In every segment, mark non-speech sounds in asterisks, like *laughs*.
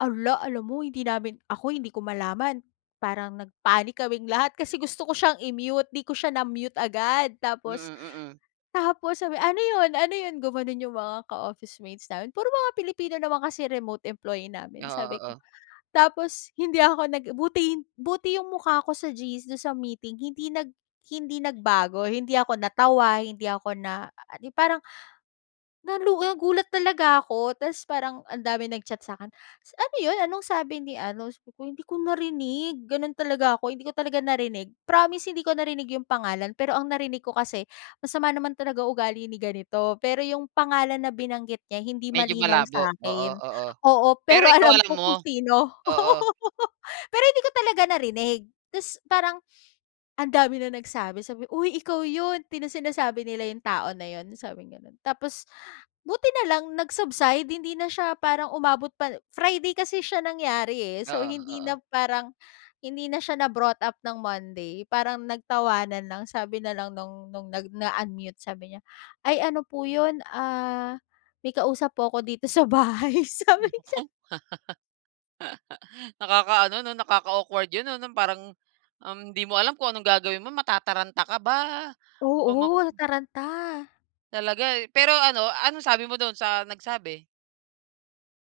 Ala, alam mo hindi namin ako hindi ko malaman, parang nag-panic kaming lahat. Kasi gusto ko siyang i-mute, 'di ko siya na-mute agad. Mm Tapos mm. tapos sabi, "Ano 'yon? Ano 'yon?" gumanon 'yong mga ka-office-mates namin. Puro mga Pilipino naman kasi remote employee Oo namin. Sabi ko oo. tapos hindi ako nag buti buti 'yong mukha ko sa GC, do'n sa meeting hindi nag hindi nagbago, hindi ako natawa, hindi ako na *unintelligible* parang *gasps* na lu a gulat talaga ako. Tapos parang ang daming nag-chat sa'kin, s "Ano 'yon, anong sabi ni ano?" Sabi ko, "Hindi ko narinig. Gano'n talaga ako, hindi ko talaga narinig, promise hindi ko narinig 'yong pangalan pero ang narinig ko kasi. Masama naman talaga ugali ni ganito pero 'yong pangalan na binanggit niya hindi Medyo malinaw malabo. Oo sa'kin." oo. Oo, Pero pero ikaw alam alam ko mo? kung sino. Oo. *laughs* Pero hindi ko talaga narinig. Tapos parang ang dami ng nagsabi, sabi, "Uy, ikaw 'yon." Pina sinasabi nila 'yong tao na 'yon." Sabing gano'n. Tapos, *gasps* buti na lang nag-subside hindi na siya parang umabot pa Friday kasi siya nangyari, eh. So, Oo hindi oo. na parang hindi na siya na brought up ng Monday. Parang nagtawanan lang sabi na lang no'ng no'ng nag-unmute, sabi niya, "Ay, ano po 'yon, ah, may kausap po ako dito sa bahay," sabi niya. *laughs* Nakakaano 'no, nakaka-awkward 'yon, 'no, no'ng parang, um, hindi mo alam kung anong gagawin mo matataranta ka ba o ma Oo, nataranta. Talaga, eh, pero ano anong sabi mo do'n sa nagsabi?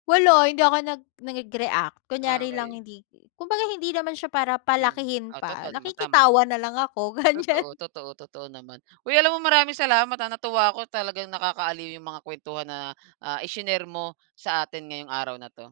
Wala, hindi ako nag nag-react. Ah, Kunyari lang okey. hindi kumbaga, hindi naman siya para Hmm. palakihin Ah, pa, totoo naman, tama. nakikitawa na lang ako, ganyan. Totoo totoo totoo naman. Uy, alam mo maraming salamat, ha, na natuwa ko talagang nakakaaliw 'yong mga kwentuhan na, ah, i-shinare mo sa atin ngayong araw na 'to.